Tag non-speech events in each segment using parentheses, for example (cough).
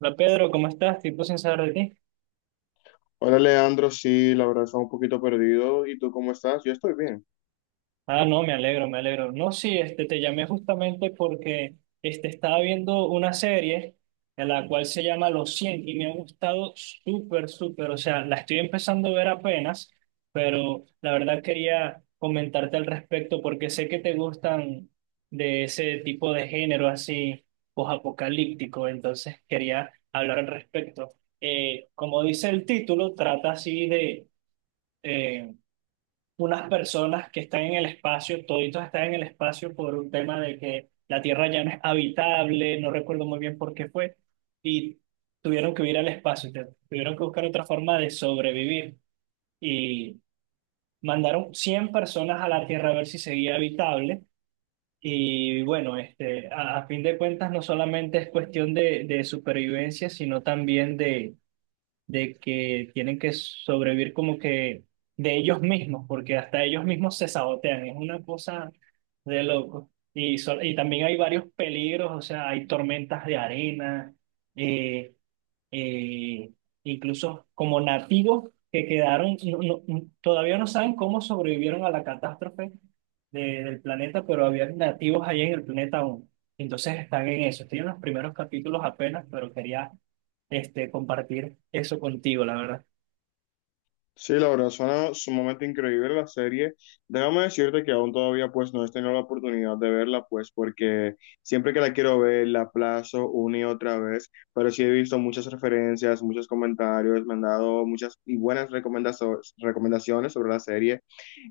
Hola Pedro, ¿cómo estás? Tiempo sin saber de ti. Hola Leandro, sí, la verdad estaba un poquito perdido. ¿Y tú cómo estás? Yo estoy bien. Ah, no, me alegro, me alegro. No, sí, te llamé justamente porque estaba viendo una serie en la cual se llama Los Cien y me ha gustado súper, súper. O sea, la estoy empezando a ver apenas, pero la verdad quería comentarte al respecto porque sé que te gustan de ese tipo de género así posapocalíptico, entonces quería hablar al respecto. Como dice el título, trata así de... eh, unas personas que están en el espacio, toditos están en el espacio por un tema de que la Tierra ya no es habitable, no recuerdo muy bien por qué fue, y tuvieron que huir al espacio, tuvieron que buscar otra forma de sobrevivir y mandaron 100 personas a la Tierra a ver si seguía habitable. Y bueno, a fin de cuentas no solamente es cuestión de supervivencia, sino también de que tienen que sobrevivir como que de ellos mismos, porque hasta ellos mismos se sabotean, es una cosa de loco. Y, y también hay varios peligros, o sea, hay tormentas de arena, eh, eh, incluso como nativos que quedaron, todavía no saben cómo sobrevivieron a la catástrofe del planeta, pero había nativos ahí en el planeta aún. Entonces están en eso. Estoy en los primeros capítulos apenas, pero quería compartir eso contigo, la verdad. Sí, la verdad suena sumamente increíble la serie. Déjame decirte que aún todavía pues no he tenido la oportunidad de verla pues porque siempre que la quiero ver la aplazo una y otra vez, pero sí he visto muchas referencias, muchos comentarios, me han dado muchas y buenas recomendaciones sobre la serie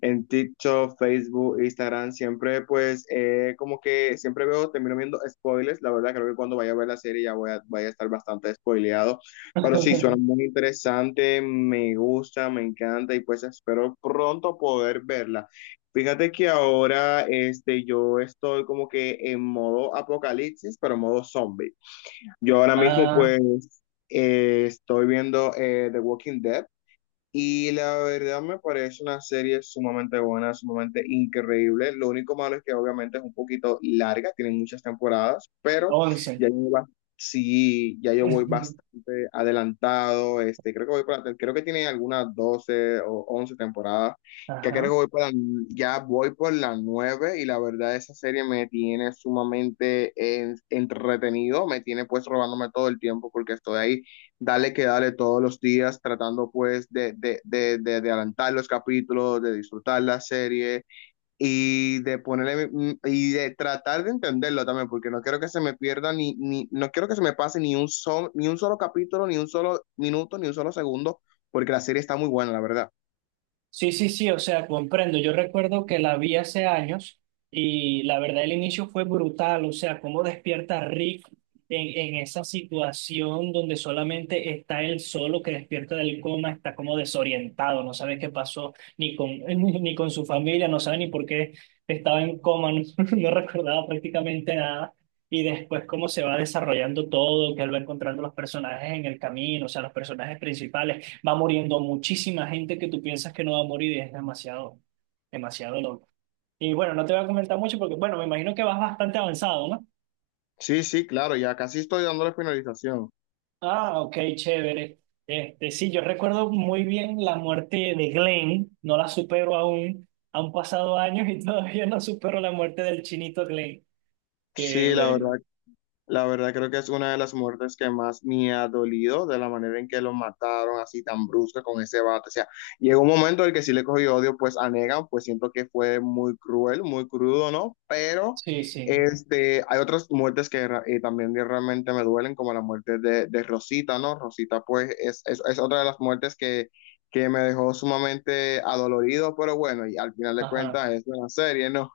en TikTok, Facebook, Instagram, siempre pues como que siempre veo, termino viendo spoilers, la verdad creo que cuando vaya a ver la serie ya voy a, vaya a estar bastante spoileado. Pero sí, suena (laughs) muy interesante, me gusta, me encanta y pues espero pronto poder verla. Fíjate que ahora este, yo estoy como que en modo apocalipsis, pero modo zombie. Yo ahora mismo Ah, pues estoy viendo The Walking Dead. Y la verdad me parece una serie sumamente buena, sumamente increíble. Lo único malo es que obviamente es un poquito larga, tiene muchas temporadas, pero 11. ya yo, sí, ya yo voy (laughs) bastante adelantado. Este, creo que voy para, creo que tiene algunas 12 o 11 temporadas, que creo que Ajá. voy para, ya voy por la 9 y la verdad esa serie me tiene sumamente entretenido, me tiene pues robándome todo el tiempo porque estoy ahí dale que dale todos los días, tratando pues de adelantar los capítulos, de disfrutar la serie y de ponerle y de tratar de entenderlo también, porque no quiero que se me pierda ni, ni no quiero que se me pase ni un solo, ni un solo capítulo, ni un solo minuto, ni un solo segundo, porque la serie está muy buena, la verdad. Sí, sí, sí, o sea, comprendo. Yo recuerdo que la vi hace años y la verdad el inicio fue brutal, o sea, cómo despierta Rick en esa situación donde solamente está él solo que despierta del coma, está como desorientado, no sabe qué pasó ni con, (laughs) ni ni con su familia, no sabe ni por qué estaba en coma, (laughs) no, no recordaba prácticamente nada. Y después cómo se va desarrollando todo, que él va encontrando los personajes en el camino, o sea, los personajes principales. Va muriendo muchísima gente que tú piensas que no va a morir y es demasiado, demasiado loco. Y bueno, no te voy a comentar mucho porque, bueno, me imagino que vas bastante avanzado, ¿no? Sí, sí, claro, ya casi estoy dándole finalización. Ah, ok, chévere. Sí, yo recuerdo muy bien la muerte de Glenn, no la supero aún, han pasado años y (laughs) todavía no supero la muerte del chinito Glenn. Que Sí, la verdad. bueno, La verdad creo que es una de las muertes que más me ha dolido de la manera en que lo mataron así tan brusca con ese bate. O sea, llegó un momento en el que sí le cogí odio pues a Negan, pues siento que fue muy cruel, muy crudo, ¿no? Pero sí, sí, este, hay otras muertes que también realmente me duelen, como la muerte de Rosita, ¿no? Rosita pues es otra de las muertes que me dejó sumamente adolorido, pero bueno, y al final de ajá. cuentas es una serie, ¿no?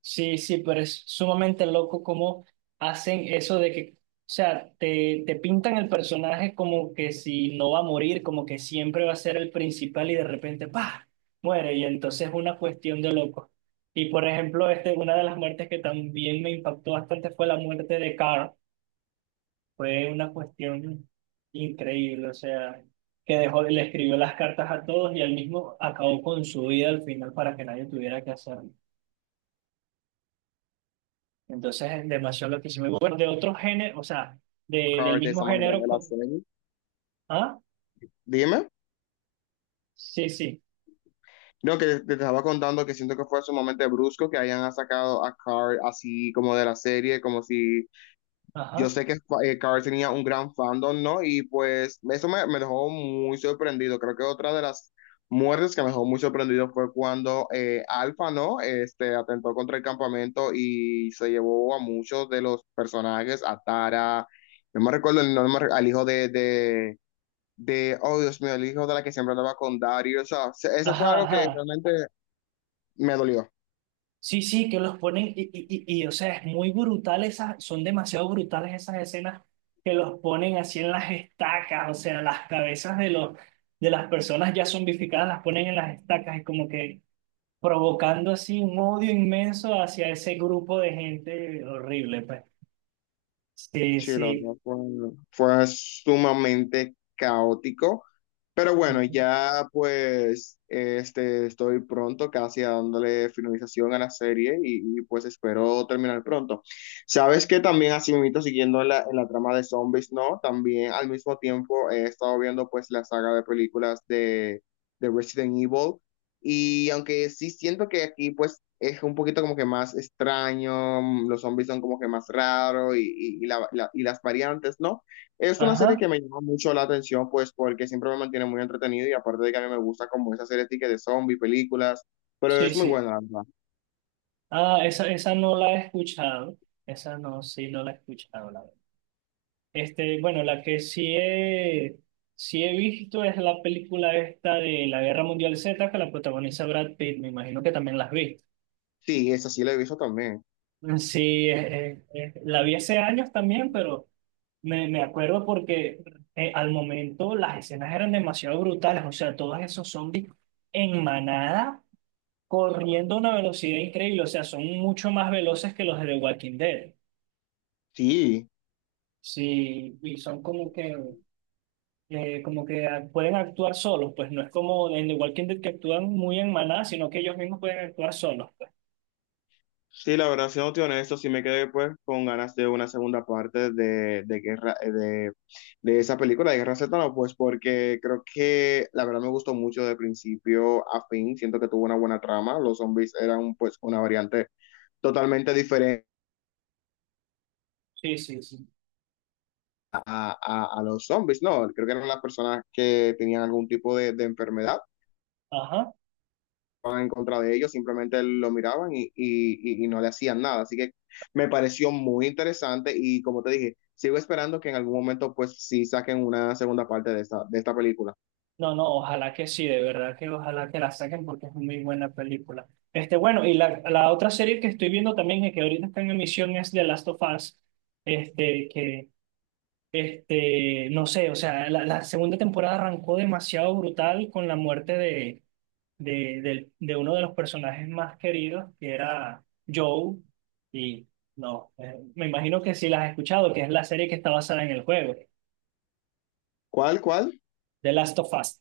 Sí, sí, pero es sumamente loco cómo hacen eso de que, o sea, te pintan el personaje como que si no va a morir, como que siempre va a ser el principal y de repente, ¡pah! Muere y entonces es una cuestión de loco. Y por ejemplo, una de las muertes que también me impactó bastante fue la muerte de Carl. Fue una cuestión increíble, o sea, que dejó, le escribió las cartas a todos y él mismo acabó con su vida al final para que nadie tuviera que hacerlo. Entonces es demasiado lo que hicimos. Y bueno, de otro género, o sea, (laughs) de, del Carl, de mismo esa manera género de la con... serie. ¿Ah? Dime. Sí, sí. No, que te estaba contando que siento que fue sumamente brusco que hayan sacado a Carl así como de la serie, como si yo Ajá. sé que Carl tenía un gran fandom, ¿no? Y pues eso me, me dejó muy sorprendido. Creo que otra de las muertes que me dejó muy sorprendido fue cuando Alpha, ¿no? Este, atentó contra el campamento y se llevó a muchos de los personajes, a Tara, no me recuerdo el nombre, al hijo de oh Dios mío, el hijo de la que siempre andaba con Dario, o sea, eso fue Ajá, algo que ajá. realmente me dolió, Sí, sí, que los ponen o sea, es muy brutal esas, son demasiado brutales esas escenas que los ponen así en las estacas, o sea, las cabezas de los, de las personas ya zombificadas las ponen en las estacas y como que provocando así un odio inmenso hacia ese grupo de gente horrible, pues. Sí, sí, la sí. verdad fue, fue sumamente caótico, pero bueno, Ujú. ya pues este, estoy pronto casi a dándole finalización a la serie y pues espero terminar pronto. Sabes que también así mismo siguiendo en en la trama de zombies, ¿no? También al mismo tiempo he estado viendo pues la saga de películas de Resident Evil. Y aunque sí siento que aquí pues es un poquito como que más extraño, mm, los zombies son como que más raros y, y las variantes, ¿no? Es una serie que Ajá. me llama mucho la atención pues porque siempre me mantiene muy entretenido y aparte de que a mí me gusta como esa serie de zombies, películas, pero Sí, es muy sí. buena, la verdad. Ah, esa no la he escuchado. Esa no, sí, no la he escuchado, la verdad. Bueno, la que sí he visto es la película esta de la Guerra Mundial Z que la protagoniza Brad Pitt. Me imagino que también la has visto. Sí, esa sí la he visto también. Sí, la vi hace años también, pero me acuerdo porque al momento las escenas eran demasiado brutales. O sea, todos esos zombies en manada corriendo a una velocidad increíble. O sea, son mucho más veloces que los de The Walking Dead. Sí. Sí, y son como que pueden actuar solos, pues no es como en The Walking Dead que actúan muy en manada, sino que ellos mismos pueden actuar solos, pues. Sí, la verdad, siéndote honesto, sí me quedé pues con ganas de una segunda parte de Guerra, de esa película de Guerra Z, ¿no? Pues porque creo que la verdad me gustó mucho de principio a fin, siento que tuvo una buena trama, los zombies eran pues una variante totalmente diferente Sí, sí, sí. a, a los zombies, ¿no? Creo que eran las personas que tenían algún tipo de enfermedad Ajá. en contra de ellos, simplemente lo miraban y no le hacían nada. Así que me pareció muy interesante y como te dije, sigo esperando que en algún momento pues sí saquen una segunda parte de esta película. No, no, ojalá que sí, de verdad que ojalá que la saquen porque es muy buena película. Bueno, y la otra serie que estoy viendo también, y que ahorita está en emisión, es The Last of Us, este, que, no sé, o sea, la segunda temporada arrancó demasiado brutal con la muerte de, de uno de los personajes más queridos, que era Joe, y no, me imagino que sí la has escuchado, que es la serie que está basada en el juego, ¿Cuál, cuál? The Last of Us.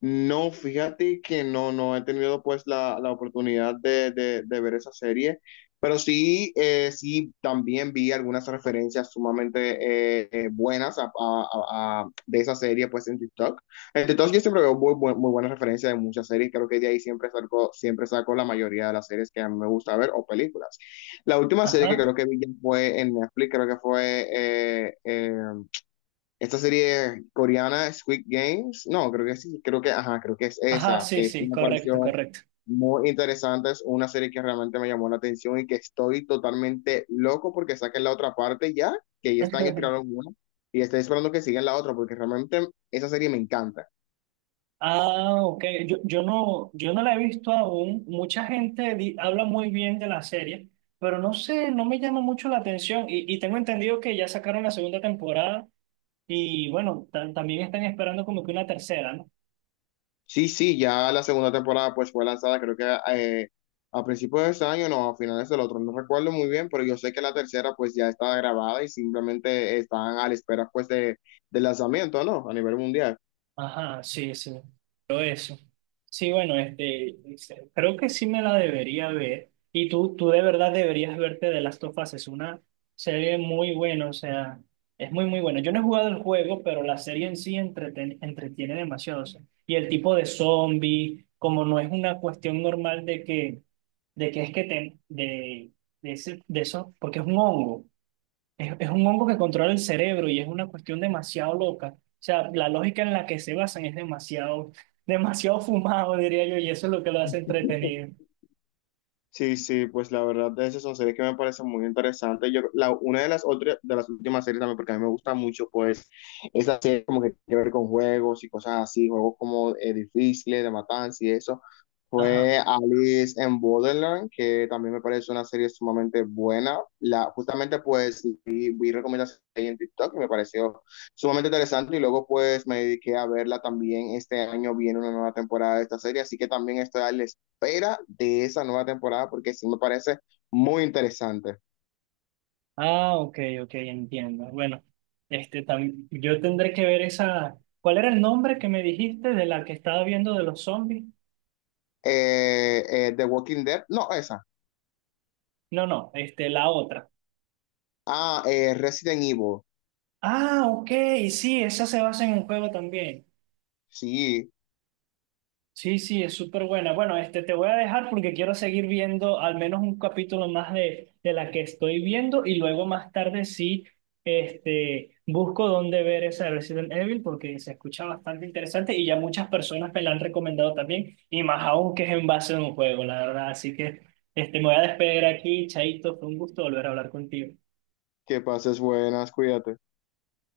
No, fíjate que no, no he tenido pues la oportunidad de, de ver esa serie, pero sí, sí, también vi algunas referencias sumamente buenas de esa serie pues en TikTok. En TikTok yo siempre veo muy, muy buenas referencias de muchas series, creo que de ahí siempre saco la mayoría de las series que a mí me gusta ver o películas. La última serie que Ajá, creo que vi ya fue en Netflix, creo que fue… esta serie coreana, Squid Games, no, creo que sí, creo que, ajá, creo que es ajá, esa, sí, que sí sí, me correcto, pareció correcto. muy interesante, es una serie que realmente me llamó la atención y que estoy totalmente loco porque saquen la otra parte ya, que ya este año (laughs) tiraron una, y estoy esperando que sigan la otra porque realmente esa serie me encanta. Ah, ok, yo no, yo no la he visto aún, mucha gente habla muy bien de la serie, pero no sé, no me llama mucho la atención, y tengo entendido que ya sacaron la segunda temporada, y bueno, también están esperando como que una tercera, ¿no? Sí, sí, ya la segunda temporada pues fue lanzada creo que eh, a principios de este año, no, a finales del otro, no recuerdo muy bien, pero yo sé que la tercera pues ya está grabada y simplemente están a la espera pues de, del lanzamiento, ¿no? A nivel mundial. Ajá, sí, sí. Pero eso. Sí, bueno, creo que sí me la debería ver. Y tú de verdad deberías verte de Last of Us. Es una serie muy buena, o sea, es muy, muy buena. Yo no he jugado el juego, pero la serie en sí entretiene demasiado. O sea. Y el tipo de zombie, como no es una cuestión normal de que es que te, de, ese, de eso, porque es un hongo. Es un hongo que controla el cerebro y es una cuestión demasiado loca. O sea, la lógica en la que se basan es demasiado, (laughs) demasiado fumado, diría yo, y eso es lo que lo hace entretenido. Sí, sí, pues la verdad de esas son series que me parecen muy interesantes. Yo, la, una de las otras, de las últimas series también, porque a mí me gusta mucho, pues, es la serie como que tiene que ver con juegos y cosas así, juegos como difíciles, de matanza y eso. Ajá. Fue Alice en Borderland, que también me parece una serie sumamente buena. La, justamente, pues, vi recomendaciones ahí en TikTok y me pareció sumamente interesante. Y luego, pues, me dediqué a verla también. Este año viene una nueva temporada de esta serie, así que también estoy al espera de esa nueva temporada porque sí me parece muy interesante. Ah, ok, ok, entiendo. Bueno, este también, yo tendré que ver esa. ¿Cuál era el nombre que me dijiste de la que estaba viendo de los zombies? The Walking Dead, no, esa. No, no, la otra. Ah, Resident Evil. Ah, ok, sí, esa se basa en un juego también. Sí, Sí, sí, es súper buena. Bueno, te voy a dejar porque quiero seguir viendo al menos un capítulo más de la que estoy viendo y luego más tarde sí, busco dónde ver esa de Resident Evil porque se escucha bastante interesante y ya muchas personas me la han recomendado también y más aún que es en base a un juego, la verdad. Así que, me voy a despedir aquí, Chaito, fue un gusto volver a hablar contigo. que pases buenas, cuídate.